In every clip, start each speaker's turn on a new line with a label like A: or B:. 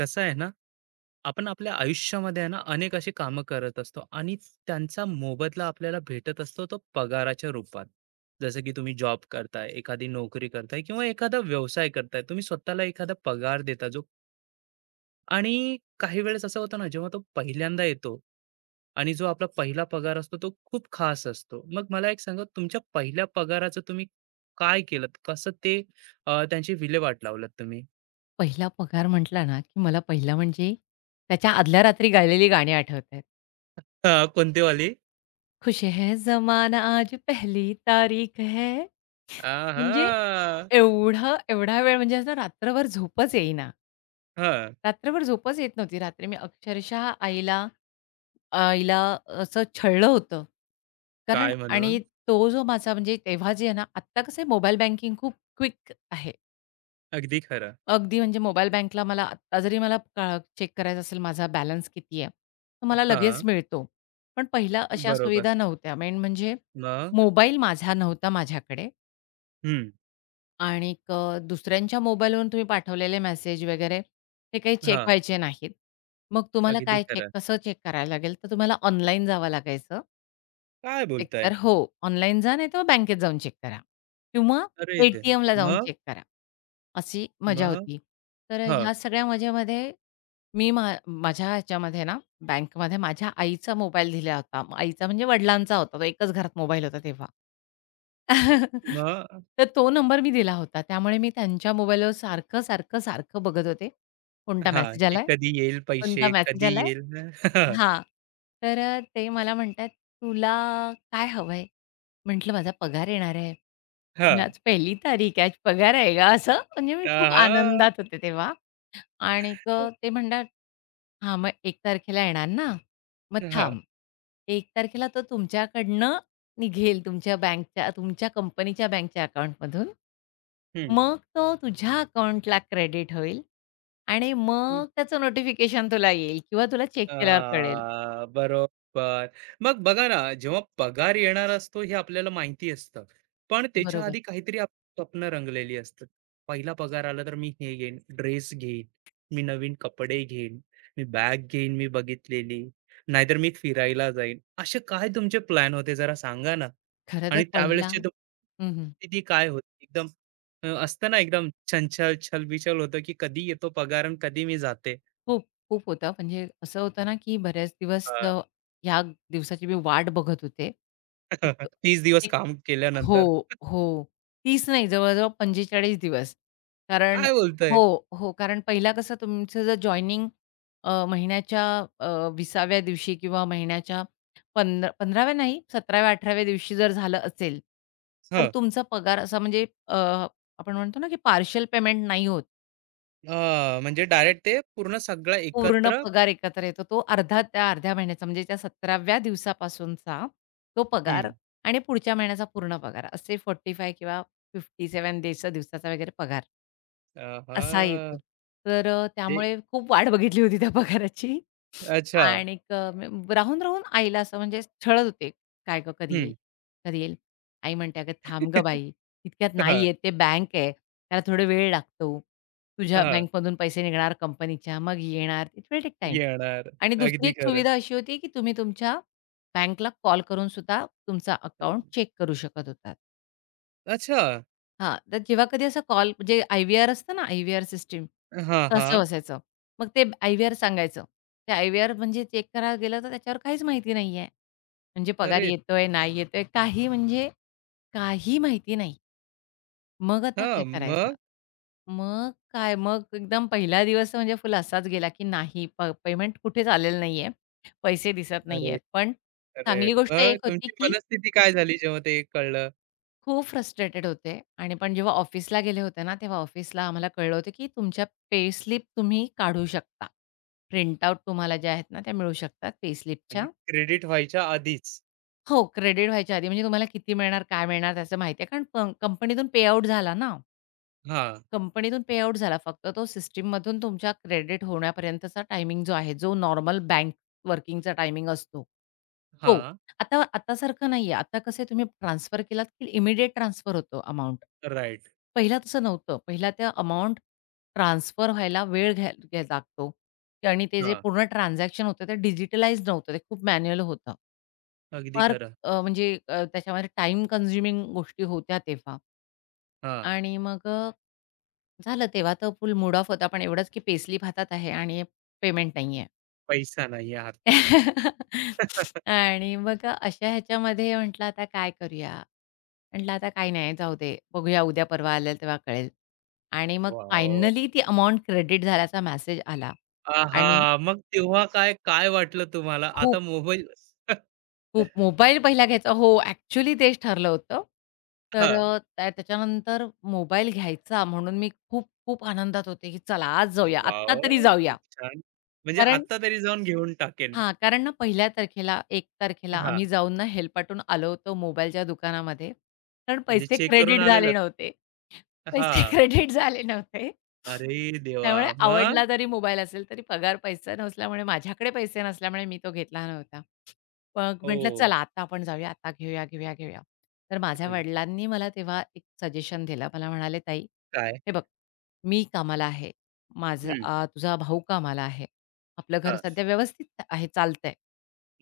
A: कसं आहे ना, आपण आपल्या आयुष्यामध्ये आहे ना, अनेक अशी कामं करत असतो आणि त्यांचा मोबदला आपल्याला भेटत असतो तो पगाराच्या रूपात. जसं की तुम्ही जॉब करताय, एखादी नोकरी करताय किंवा एखादा व्यवसाय करताय. तुम्ही स्वतःला एखादा पगार देता जो आणि काही वेळेस असं होतं ना, जेव्हा तो पहिल्यांदा येतो आणि जो आपला पहिला पगार असतो तो खूप खास असतो. मग मला एक सांगा तुमच्या पहिल्या पगाराचं तुम्ही काय केलत? कसं ते त्यांची विल्हेवाट लावलात तुम्ही?
B: पहिला पगार म्हटला ना, की मला पहिला म्हणजे त्याच्या आदल्या रात्री गायलेली गाणी आठवतायत.
A: हां, कोणती वाली?
B: खुश है जमाना आज पहली तारीख है. म्हणजे
A: आहा!
B: एवढा वेळ म्हणजे असं रात्रभर झोपच येईना.
A: हां,
B: रात्रभर झोपच येत नव्हती. रात्री मी अक्षरशः आईला आईला असं छळलं होतं. कारण
A: काय
B: आणि
A: म्हणून?
B: तो जो माझा म्हणजे तेव्हा जे आहे ना, आत्ता कसं मोबाईल बँकिंग खूप क्विक आहे.
A: अगदी खरं.
B: अगदी म्हणजे मोबाईल बँकला मला आत्ता जरी मला चेक करायचं असेल माझा बॅलन्स किती आहे, तर हं. मला लगेच
A: हां,
B: मिळतो. पण पहिला अच्छा. अशा
A: बरोबर.
B: सुविधा नव्हत्या. मेन म्हणजे
A: मग?
B: मोबाईल माझा नव्हता माझ्याकडे
A: हं,
B: आणि दुसऱ्यांच्या मोबाईलवरून तुम्ही पाठवलेले मेसेज वगैरे ते काही चेक
A: हां,
B: व्हायचे नाहीत. मग तुम्हाला
A: अगदी
B: काय चेक
A: खरं.
B: कसं चेक करायला लागेल, तर तुम्हाला ऑनलाईन जावं लागायचं.
A: काय बोलताय?
B: एकतर हो, ऑनलाईन जा नाहीतर मग बँकेत जाऊन चेक करा किंवा
A: अरे दे
B: ए-टी-एमला जाऊन
A: मग?
B: चेक करा. अशी मजा
A: मग?
B: होती. तर
A: हां,
B: ह्या सगळ्या मजेमध्ये मी मा माझ्या ह्याच्यामध्ये ना, बँकमध्ये माझ्या आईचा मोबाईल दिला होता. आईचा म्हणजे वडिलांचा होता. तो एकच घरात मोबाईल होता तेव्हा.
A: मग?
B: तर तो नंबर मी दिला होता. त्यामुळे मी त्यांच्या मोबाईलवर सारखं, सारखं, सारखं बघत होते. कोणता
A: हां,
B: मेसेज
A: की
B: आलाय?
A: कधी येईल
B: कोणता
A: पैसे,
B: मेसेज
A: कधी
B: आलाय?
A: येईल?
B: हां. तर ते मला म्हणतात, "तुला काय हवंय?" म्हटलं, "माझा पगार येणार आहे.
A: हां,
B: आज 1 तारीख आहे. आज पगार आहे का?" असं म्हणजे मी
A: हां,
B: खूप
A: आहा!
B: आनंदात होते तेव्हा. आणिक ते म्हणतात, "हां, मग 1 तारखेला येणार ना? मग
A: हां,
B: थांब. 1 तारखेला तो तुमच्याकडनं निघेल तुमच्या बँकच्या तुमच्या कंपनीच्या बँकच्या अकाउंटमधून.
A: हं.
B: मग तो तुझ्या अकाउंटला क्रेडिट होईल आणि मग त्याचं नोटिफिकेशन तुला येईल किंवा तुला चेक
A: अ,
B: केल्यावर कळेल."
A: बरोबर. मग बघा ना, जेव्हा पगार येणार असतो हे आपल्याला माहिती असतं. पण त्याच्या
B: बरोबर.
A: आधी काहीतरी आपली स्वप्न रंगलेली असतात. पहिला पगार आला तर मी हे घेईन, ड्रेस घेईन, मी नवीन कपडे घेईन, मी बॅग घेईन मी बघितलेली, नाहीतर मी फिरायला जाईन. असे काय तुमचे प्लॅन होते जरा सांगा ना?
B: खरं तर
A: आणि
B: पहिला
A: त्यावेळेसची तुम
B: हं, हं.
A: स्थिती काय होती? एकदम असतं ना एकदम छंछल, छलबिछल होतं, की कधी येतो पगार आणि कधी मी जाते?
B: खूप, खूप होता. म्हणजे असं होतं ना, की बऱ्याच दिवस ह्या दिवसाची मी वाट बघत होते. एक
A: 30 दिवस
B: एक
A: काम
B: हो,
A: केल्यानंतर.
B: हो. 30 नाही, जवळ-जवळ 45 दिवस. कारण
A: काय
B: हो,
A: बोलताय?
B: हो. कारण पहिला कसं तुमचं जर जॉइनिंग महिन्याच्या अ, 20व्या दिवशी किंवा महिन्याच्या 15व्या नाही, 17व्या-18व्या दिवशी जर झालं असेल, तर
A: हं.
B: तुमचा पगार असा म्हणजे आपण म्हणतो ना, की पार्शल पेमेंट नाही होत.
A: अ, म्हणजे डायरेक्ट ते पूर्ण सगळं
B: पूर्ण
A: एकत्र
B: पगार एकत्र येतो. तो अर्धा त्या अर्ध्या महिन्याचा म्हणजे त्या 17व्या दिवसापासूनचा तो
A: हं.
B: पगार आणि पुढच्या महिन्याचा पूर्ण पगार असे 45 किंवा 57 डेजचा दिवसाचा वगैरे पगार. असा
A: आहा!
B: येतो. तर
A: जे
B: त्यामुळे खूप वाट बघितली होती त्या पगाराची.
A: अच्छा.
B: आणि राहून-राहून आईला असं म्हणजे छळत होते, "काय गं कधी येईल?
A: हं.
B: कधी येईल?" आई म्हणते, "अगं थांब गं बाई, इतक्यात
A: हां,
B: नाही
A: हां.
B: येत. ते बँक आहे, त्याला थोडा वेळ लागतो. तुझ्या बँकमधून पैसे निघणार कंपनीच्या, मग येणार. It will take time."
A: येणार.
B: आणि दुसरी
A: अगदी
B: एक
A: खरं.
B: सुविधा अशी होती, की तुम्ही तुमच्या बँकला कॉल करून सुद्धा तुमचा अकाउंट चेक करू शकत होतात.
A: अच्छा.
B: हां, तर जेव्हा कधी असा कॉल म्हणजे आय-व्ही-आर असतं ना, आय-व्ही-आर सिस्टम,
A: हां, हां.
B: तसं बसायचं. मग ते आय-व्ही-आर सांगायचं. ते आय-व्ही-आर म्हणजे चेक करायला गेलं तर त्याच्यावर काहीच माहिती नाहीये. म्हणजे पगार
A: अरे!
B: येतोय, नाही येतोय, काही म्हणजे काही माहिती नाही. मग आता
A: हां,
B: काय करायचं?
A: मग?
B: मग काय, मग एकदम पहिला दिवस म्हणजे फुल असाच गेला, की नाही पेमेंट कुठेच आलेलं नाहीये. पैसे दिसत
A: अरे,
B: नाहीयेत. पण
A: अरे!
B: चांगली गोष्ट
A: मग
B: एक होती,
A: तुमची
B: की
A: मनस्थिती काय झाली जेव्हा ते कळलं?
B: खूप फ्रस्ट्रेटेड होते आणि पण जेव्हा ऑफिसला गेले होते ना, तेव्हा ऑफिसला आम्हाला कळलं होतं, की तुमच्या पेस्लिप तुम्ही काढू शकता. प्रिंटआउट तुम्हाला ज्या आहेत ना, त्या मिळू शकतात पेस्लिपच्या.
A: म्हणजे क्रेडिट व्हायच्या आधीच.
B: हो, क्रेडिट व्हायच्या आधी म्हणजे तुम्हाला किती मिळणार, काय मिळणार त्याचं माहिती आहे. कारण कंपनीतून पे आउट झाला ना.
A: हां,
B: कंपनीतून पे आउट झाला. फक्त तो सिस्टममधून तुमच्या क्रेडिट होण्यापर्यंतचा टायमिंग जो आहे, जो नॉर्मल बँक वर्किंगचा टायमिंग असतो, तो.
A: हां.
B: आता आतासारखं नाहीये. आता कसे तुम्ही ट्रान्सफर केलात, की इमिडिएट ट्रान्सफर होतो अमाउंट.
A: राइट.
B: पहिला तसं नव्हतं. पहिला त्या अमाउंट ट्रान्सफर व्हायला वेळ घ्या घ्या लागतो आणि ते जे
A: हां.
B: पूर्ण ट्रान्झॅक्शन होतं, ते डिजिटलाइज्ड नव्हतं. ते खूप मॅन्युअल होतं.
A: अगदी
B: फार
A: खरं.
B: म्हणजे त्याच्यामध्ये टाईम कन्झ्युमिंग गोष्टी होत्या तेव्हा.
A: हां.
B: आणि मग झालं तेव्हा तर फुल मूड ऑफ होता. पण एवढंच की पेसलीप हातात आहे आणि पेमेंट नाहीये.
A: पैसा नाही हातात.
B: आणि मग अशा ह्याच्यामध्ये म्हटलं आता काय करूया? म्हटलं आता काही नाही जाऊ दे. बघूया उद्या परवा आलं तेव्हा कळेल. आणि मग
A: वॉव!
B: फायनली ती अमाउंट क्रेडिट झाल्याचा मेसेज आला आणि
A: आहा! मग तेव्हा काय, काय वाटलं तुम्हाला? आता
B: खूप
A: मोबाईल
B: खूप मोबाईल पहिला घ्यायचा हो, ॲक्चुअली तेच ठरलं होतं. तर
A: हां.
B: त्याच्यानंतर मोबाईल घ्यायचा म्हणून मी खूप खूप आनंदात होते, की चला आज जाऊया, आत्ता तरी
A: वॉव! खूप
B: जाऊया.
A: छान. म्हणजे
B: कारण
A: आत्ता तरी जाऊन घेऊन टाकेन.
B: हां, कारण ना 1 तारखेला हां. आम्ही
A: हां.
B: जाऊन ना हेलपाटून आलो होतो मोबाईलच्या दुकानामध्ये. कारण
A: म्हणजे
B: पैसे
A: चेक करून
B: क्रेडिट झाले
A: आलेलात.
B: नव्हते. पैसे
A: हां.
B: क्रेडिट झाले नव्हते.
A: अरे देवा!
B: त्यामुळे
A: मग?
B: आवडला जरी मोबाईल असेल, तरी पगार पैसा नसल्यामुळे माझ्याकडे पैसे नसल्यामुळे मी तो घेतला नव्हता. मग म्हटलं
A: हो.
B: चला आता आपण जाऊया, आता घेऊया, घेऊया, घेऊया. तर माझ्या
A: हं.
B: वडिलांनी मला तेव्हा एक सजेशन दिलं. मला म्हणाले, "ताई,
A: काय?
B: हे बघ मी कामाला आहे. माझा
A: हं.
B: तुझा भाऊ कामाला आहे. आपलं घर
A: हां.
B: सध्या व्यवस्थित आहे, चालतंय.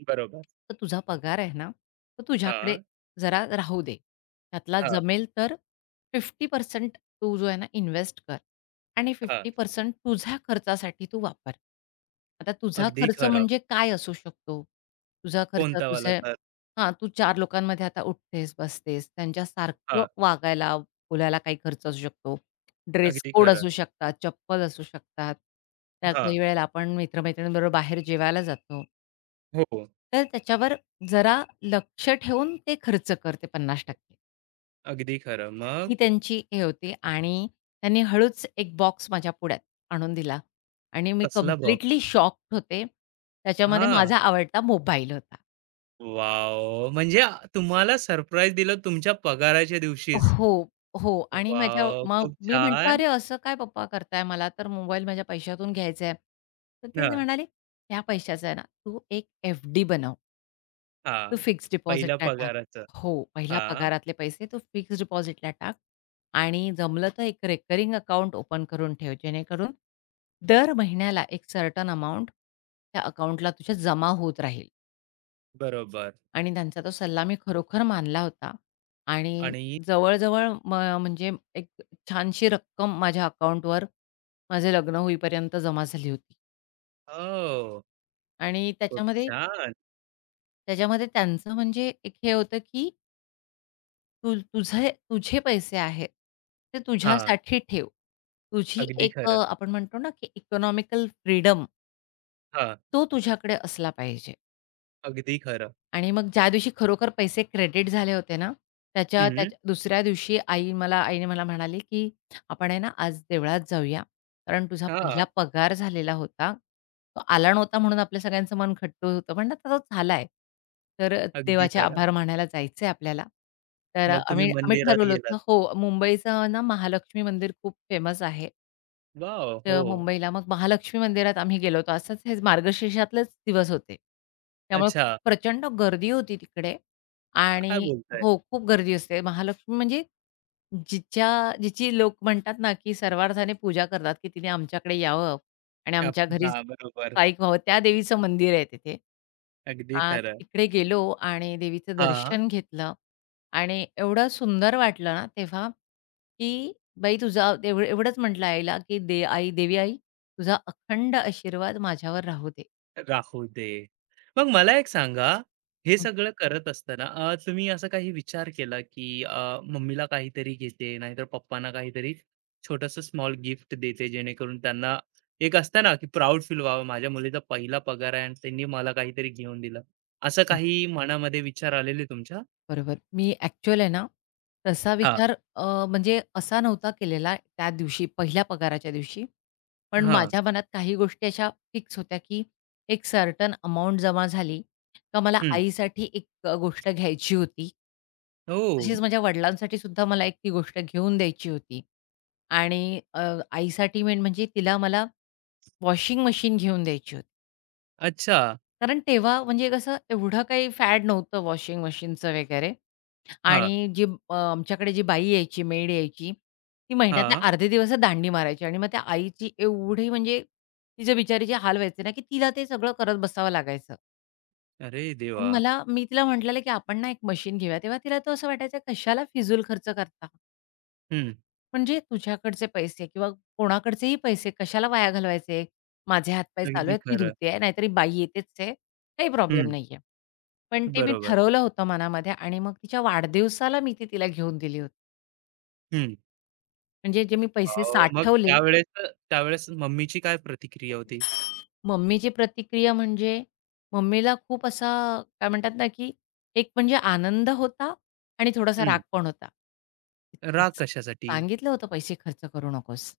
A: बरोबर.
B: तर तुझा पगार आहे ना, तर तुझ्याकडे
A: हां,
B: जरा राहू दे. त्यातला
A: हां,
B: जमेल तर 50% तू जो आहे ना इन्व्हेस्ट कर आणि
A: हां.
B: 50% तुझ्या खर्चासाठी तू वापर. आता तुझा
A: अगदी
B: खर्च
A: खरं.
B: म्हणजे काय असू शकतो? तुझा खर्च
A: कोणतावाला
B: तुझे
A: घर?
B: हां, तू 4 लोकांमध्ये आता उठतेस, बसतेस, त्यांच्यासारखं
A: हां.
B: वागायला, बोलायला काही खर्च असू शकतो. ड्रेस
A: अगदी
B: कोड
A: खरं.
B: असू शकतात, चप्पल असू शकतात. त्या
A: हां.
B: काही वेळेला आपण मित्र बाहेर जेवायला जातो.
A: हो.
B: तर त्याच्यावर जरा लक्ष ठेवून ते खर्च करते 50%
A: अगदी खरं. मग?
B: ही त्यांची हे होती आणि त्यांनी हळूच एक बॉक्स माझ्या पुढ्यात आणून दिला आणि मी
A: कसला बॉक्स?
B: कंप्लीटली शॉक्ड होते. त्याच्यामध्ये
A: हां.
B: माझा आवडता मोबाईल होता.
A: वॉव! म्हणजे आ- तुम्हाला सरप्राईज दिलं तुमच्या पगाराच्या दिवशीच.
B: हो, हो. आणि माझ्या
A: वॉव!
B: मग
A: खूप
B: मी म्हटलं, "अरे,
A: छान.
B: असं काय पप्पा करताय? मला तर मोबाईल माझ्या पैशातून घ्यायचा आहे." तर ते
A: हां,
B: म्हणाले, "त्या पैशाचा आहे ना, तू एक एफ-डी बनव."
A: हां.
B: "तू फिक्स्ड
A: पहिलं
B: डिपॉझिटला टाक."
A: पगाराचं.
B: हो, पहिल्या
A: हां,
B: पगारातले पैसे तू फिक्स्ड डिपॉझिटला टाक आणि जमलं तर एक रिकरिंग अकाउंट ओपन करून ठेव, जेणेकरून दर महिन्याला एक सर्टन अमाउंट त्या अकाउंटला तुझ्या जमा होत राहील.
A: बरोबर
B: आणि त्यांचा तो सल्ला मी खरोखर मानला होता आणि
A: आणि
B: जवळ-जवळ म्हणजे एक छानशी रक्कम माझ्या अकाउंटवर माझं लग्न होईपर्यंत जमा झाली होती.
A: हो,
B: आणि
A: खूप
B: त्याच्यामध्ये
A: छान.
B: त्याच्यामध्ये त्यांचं म्हणजे एक हे होतं, की तू तुझे तुझे पैसे आहेत, ते
A: हां,
B: तुझ्यासाठी ठेव. तुझी
A: अगदी
B: एक
A: खरं.
B: आपण म्हणतो ना, की इकॉनॉमिकल फ्रीडम
A: हां,
B: तो तुझ्याकडे असला पाहिजे.
A: अगदी खरं.
B: आणि मग ज्या दिवशी खरोखर पैसे क्रेडिट झाले होते ना, त्याच्या
A: हं,
B: त्याच्या दुसऱ्या दिवशी आई मला आईने मला म्हणाली, की "आपण आहे ना आज देवळात जाऊया, कारण तुझा
A: हां,
B: पहिला पगार झालेला होता. तो आला नव्हता म्हणून आपल्या सगळ्यांचं मन खट्टू होतं. म्हणलं आता तो झालाय. तर
A: अगदी
B: देवाचे
A: खरं.
B: आभार मानायला जायचंय आपल्याला." तर
A: मग तुम्ही
B: आम्ही आम्ही
A: मंदिरात
B: ठरवलं
A: गेलात.
B: होतं हो, मुंबईचं ना महालक्ष्मी मंदिर खूप फेमस आहे.
A: वॉव! हो.
B: मुंबईला मग महालक्ष्मी मंदिरात आम्ही गेलो होतो. असंच हे मार्गशीर्षातलेच दिवस होते. त्यामुळे
A: अच्छा,
B: प्रचंड गर्दी होती तिकडे
A: काय
B: आणि
A: बोलताय?
B: हो, खूप गर्दी असते. महालक्ष्मी म्हणजे जिच्या जिची लोक म्हणतात ना, की सर्वार्थाने पूजा करतात, की तिने आमच्याकडे यावं आणि
A: आप
B: आमच्या घरी
A: हां, बरोबर.
B: स्थायिक व्हावं. त्या देवीचं मंदिर आहे तिथे.
A: अगदी
B: तर
A: खरं.
B: तिकडे गेलो आणि देवीचं
A: हां.
B: दर्शन घेतलं आणि एवढं सुंदर वाटलं ना तेव्हा, की "बाई तुझा" एवढंच म्हटलं आईला, की "दे आई देवी आई, तुझा अखंड आशीर्वाद माझ्यावर राहू दे."
A: राहू दे. मग मला एक सांगा, हे
B: हं.
A: सगळं करत असताना तुम्ही असा काही विचार केला, की मम्मीला काहीतरी घेते, नाहीतर पप्पांना काहीतरी छोटंसं स्मॉल गिफ्ट देते, जेणेकरून त्यांना एक असतं ना, की प्राउड फील व्हावं, माझ्या मुलीचा पहिला पगार आहे आणि त्यांनी मला काहीतरी घेऊन दिलं. असं काही मनामध्ये विचार आलेले तुमच्या?
B: बरोबर. मी ॲक्चुअल आहे ना, तसा
A: हां,
B: विचार म्हणजे असा नव्हता केलेला त्या दिवशी, पहिल्या पगाराच्या दिवशी. पण
A: हां.
B: माझ्या मनात काही गोष्टी अशा फिक्स होत्या, की एक सर्टन अमाउंट जमा झाली का मला
A: हं.
B: आईसाठी एक गोष्ट घ्यायची होती.
A: ओह!
B: तशीच माझ्या वडिलांसाठी सुद्धा मला एक ती गोष्ट घेऊन द्यायची होती. आणि आईसाठी मेन म्हणजे तिला मला वॉशिंग मशीन घेऊन द्यायची होती.
A: अच्छा.
B: कारण तेव्हा म्हणजे कसं एवढं काही फॅड नव्हतं वॉशिंग मशीनचं वगैरे.
A: हां,
B: आणि जी आमच्याकडे जी बाई यायची, मेड यायची, ती महिन्यातले
A: हां.
B: अर्धे दिवस दांडी मारायची आणि मग त्या आईची एवढी म्हणजे तिचे बिचारीचे हाल व्हायचे ना, की तिला ते सगळं करत बसावं लागायचं.
A: अरे
B: पण
A: देवा!
B: मला मी तिला म्हटलेलं, की "आपण ना एक मशीन घेऊया." तेव्हा तिला तो असं वाटायचं, "कशाला फिजूल खर्च करता?
A: हं.
B: म्हणजे तुझ्याकडचे पैसे किंवा कोणाकडचेही पैसे कशाला वाया घालवायचे? माझे हातपाय चालू
A: अगदी
B: आहेत, मी
A: खरं.
B: धुते आहे, नाहीतरी बाई येतेच आहे, काही प्रॉब्लेम
A: हं.
B: नाहीये." पण ते मी
A: बरोबर.
B: ठरवलं होतं मनामध्ये आणि मग तिच्या वाढदिवसाला मी ती तिला घेऊन दिली होती.
A: हं.
B: म्हणजे जे मी पैसे
A: अहो, मग
B: साठवले,
A: त्यावेळेस त्यावेळेस मम्मीची काय प्रतिक्रिया होती?
B: मम्मीची प्रतिक्रिया म्हणजे मम्मीला खूप असा काय म्हणतात ना, की एक म्हणजे आनंद होता आणि थोडासा राग
A: हं,
B: पण होता.
A: राग कशासाठी?
B: सांगितलं होतं, "पैसे खर्च करू नकोस."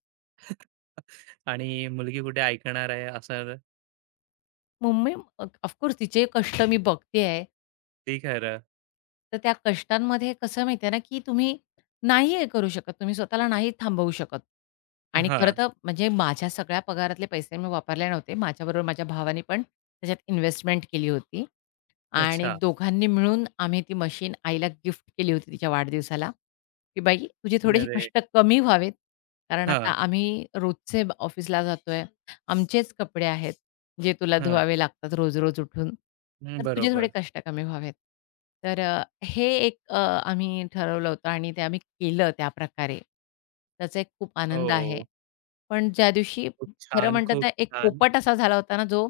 A: आणि मुलगी कुठे ऐकणार आहे असं
B: मम्मी ऑफकोर्स तिचे कष्ट मी बघते आहे,
A: ते खरं.
B: तर त्या कष्टांमध्ये कसं माहिती आहे ना, की तुम्ही नाही हे करू शकत, तुम्ही स्वतःला नाही थांबवू शकत. आणि खरं
A: हां,
B: तर म्हणजे माझ्या सगळ्या पगारातले पैसे मी वापरले नव्हते. माझ्याबरोबर माझ्या भावाने पण त्याच्यात इन्व्हेस्टमेंट केली होती. आणि
A: अच्छा.
B: दोघांनी मिळून आम्ही ती मशीन आईला गिफ्ट केली होती तिच्या वाढदिवसाला, की "बाई तुझे थोडेसे
A: अरे!
B: कष्ट कमी व्हावेत, कारण आता
A: हां,
B: आम्ही रोजचे ऑफिसला जातोय. आमचेच कपडे आहेत, जे तुला
A: हां.
B: धुवावे लागतात रोज-रोज उठून.
A: हं,
B: तर तुझे थोडे
A: बरोबर.
B: कष्ट कमी व्हावेत." तर हे एक आम्ही ठरवलं होतं आणि ते आम्ही केलं त्याप्रकारे. त्याचा एक खूप आनंद आहे.
A: हो.
B: पण ज्या दिवशी
A: खूप
B: खरं
A: छान,
B: म्हणतात
A: खूप
B: ना, एक
A: छान.
B: पोपट असा झाला होता ना, जो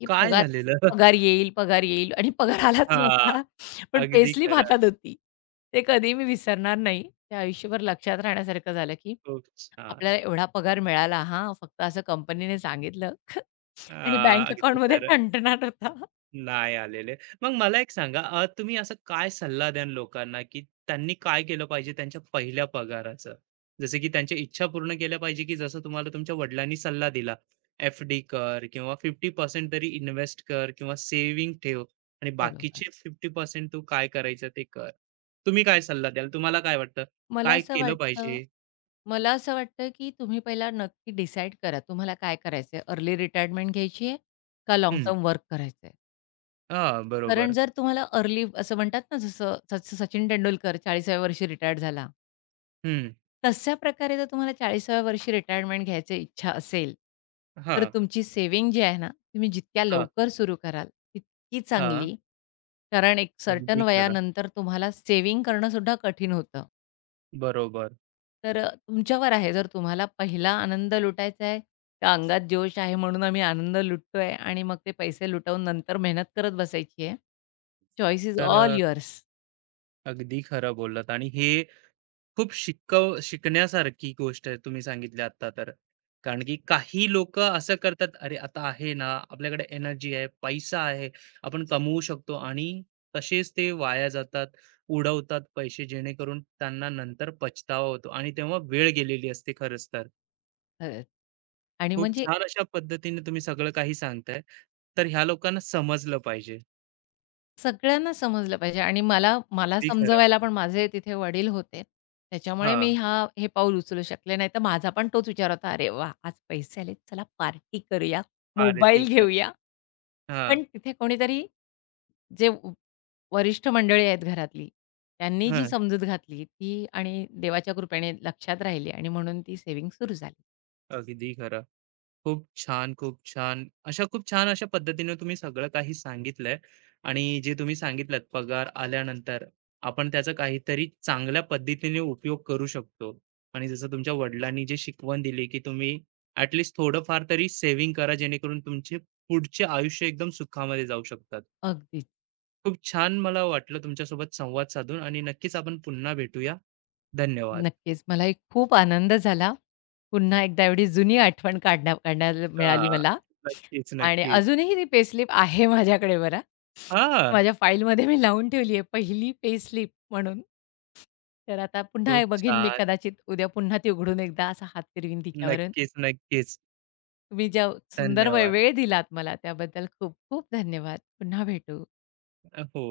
B: की
A: काय
B: पगार
A: झालेलं?
B: पगार येईल आणि पगार आलाच
A: हां,
B: नव्हता. पण
A: अगदी
B: पेसलीप
A: खरं.
B: हातात होती. ते कधीही मी विसरणार नाही. ते आयुष्यभर लक्षात राहण्यासारखं झालं, की
A: खूप छान.
B: आपल्याला एवढा पगार मिळाला हां, फक्त असं कंपनीने सांगितलं
A: अ,
B: आणि बँक
A: अगदी
B: अकाउंटमध्ये
A: खरं.
B: ठणठणाट होता.
A: नाही आलेले. मग मला एक सांगा तुम्ही असं काय सल्ला द्याल लोकांना, की त्यांनी काय केलं पाहिजे त्यांच्या पहिल्या पगाराचं? जसं की त्यांच्या इच्छा पूर्ण केल्या पाहिजे, की जसं तुम्हाला तुमच्या वडिलांनी सल्ला दिला, एफ-डी कर किंवा 50% तरी इन्व्हेस्ट कर किंवा सेव्हिंग ठेव आणि
B: बरोबर.
A: बाकीचे 50% तू काय करायचं ते कर. तुम्ही काय सल्ला द्याल? तुम्हाला काय वाटतं?
B: मला
A: काय
B: असं
A: केलं
B: वाटतं
A: पाहिजे?
B: मला असं वाटतं, की तुम्ही पहिला नक्की डिसाईड करा, तुम्हाला काय करायचंय? अर्ली रिटायरमेंट घ्यायची आहे का लाँग
A: हं.
B: टर्म वर्क करायचंय?
A: हां,
B: कारण
A: बरोबर.
B: जर तुम्हाला अर्ली असं म्हणतात ना, जसं जसं सचिन तेंडुलकर 40व्या वर्षी रिटायर्ड झाला.
A: हं.
B: तशा प्रकारे जर तुम्हाला 40व्या वर्षी रिटायरमेंट घ्यायची इच्छा असेल, तर
A: हां,
B: तुमची सेव्हिंग जी आहे ना, तुम्ही जितक्या
A: हां,
B: लवकर सुरू कराल, तितकी
A: हां.
B: चांगली. कारण एक सर्टन
A: अगदी खरं.
B: वयानंतर तुम्हाला सेव्हिंग करणंसुद्धा कठीण होतं.
A: बरोबर.
B: तर तुमच्यावर आहे. जर तुम्हाला पहिला आनंद लुटायचा आहे, तर अंगात जोश आहे म्हणून आम्ही आनंद लुटतोय आणि मग ते पैसे लुटवून नंतर मेहनत करत बसायची आहे. चॉईस इज ऑल
A: तर
B: युअर्स.
A: अगदी खरं बोललात आणि हे खूप शिकण्यासारखी गोष्ट आहे तुम्ही सांगितली आता तर कारण की काही लोक असं करतात अरे आता आहे ना आपल्याकडे एनर्जी आहे पैसा आहे आपण कमवू शकतो आणि तसेच ते वाया जातात उडवतात पैसे जेणेकरून त्यांना नंतर पछतावा होतो आणि तेव्हा वेळ गेलेली असते खरंच तर
B: खरंच. आणि
A: खूप
B: म्हणजे
A: छान अशा पद्धतीने तुम्ही सगळं काही सांगताय तर ह्या लोकांना समजलं पाहिजे
B: सगळ्यांना समजलं पाहिजे आणि मला मला
A: अगदी खरं
B: समजवायला पण माझे तिथे वडील होते. त्याच्यामुळे
A: हा
B: मी हे पाऊल उचलू शकले. नाहीतर माझा पण तोच विचार होता, "अरे वा, आज पैसे आले चला पार्टी करूया,
A: पार्टी
B: मोबाईल
A: करते
B: घेऊया."
A: हा
B: पण तिथे कोणीतरी जे वरिष्ठ मंडळी आहेत घरातली, त्यांनी
A: हा
B: जी समजूत घातली ती आणि देवाच्या कृपेने लक्षात राहिली आणि म्हणून ती सेव्हिंग सुरू झाली.
A: अगदी खरं खूप छान, खूप छान. अशा खूप छान अशा पद्धतीने तुम्ही सगळं काही सांगितलंय आणि जे तुम्ही सांगितलंत पगार आल्यानंतर आपण त्याचा काहीतरी चांगल्या पद्धतीने उपयोग करू शकतो आणि जसं तुमच्या वडिलांनी जे शिकवण दिली, की तुम्ही ॲट थोडंफार तरी सेव्हिंग करा जेणेकरून तुमचे पुढचे आयुष्य एकदम सुखामध्ये जाऊ शकतात.
B: अगदीच.
A: खूप छान मला वाटलं तुमच्यासोबत संवाद साधून आणि नक्कीच आपण पुन्हा भेटूया. धन्यवाद.
B: नक्कीच. मलाही खूप आनंद झाला. पुन्हा एकदा एवढी जुनी आठवण काढण्याला मिळाली
A: हां.
B: मला
A: नक्कीच,
B: आणि
A: नक्कीच.
B: अजूनही ती पेस्लिप आहे माझ्याकडे बरा,
A: हां.
B: माझ्या फाईलमध्ये मी लावून ठेवली आहे पहिली पेस्लिप म्हणून. तर आता पुन्हा
A: खूप
B: बघीन मी
A: छान.
B: कदाचित उद्या पुन्हा ती उघडून एकदा असा हात फिरवीन तिच्यावरून.
A: नक्कीच, नक्कीच.
B: तुम्ही ज्या सुंदर
A: धन्यवाद.
B: वेळ दिलात मला त्याबद्दल खूप खूप धन्यवाद. पुन्हा भेटू.
A: अ, हो.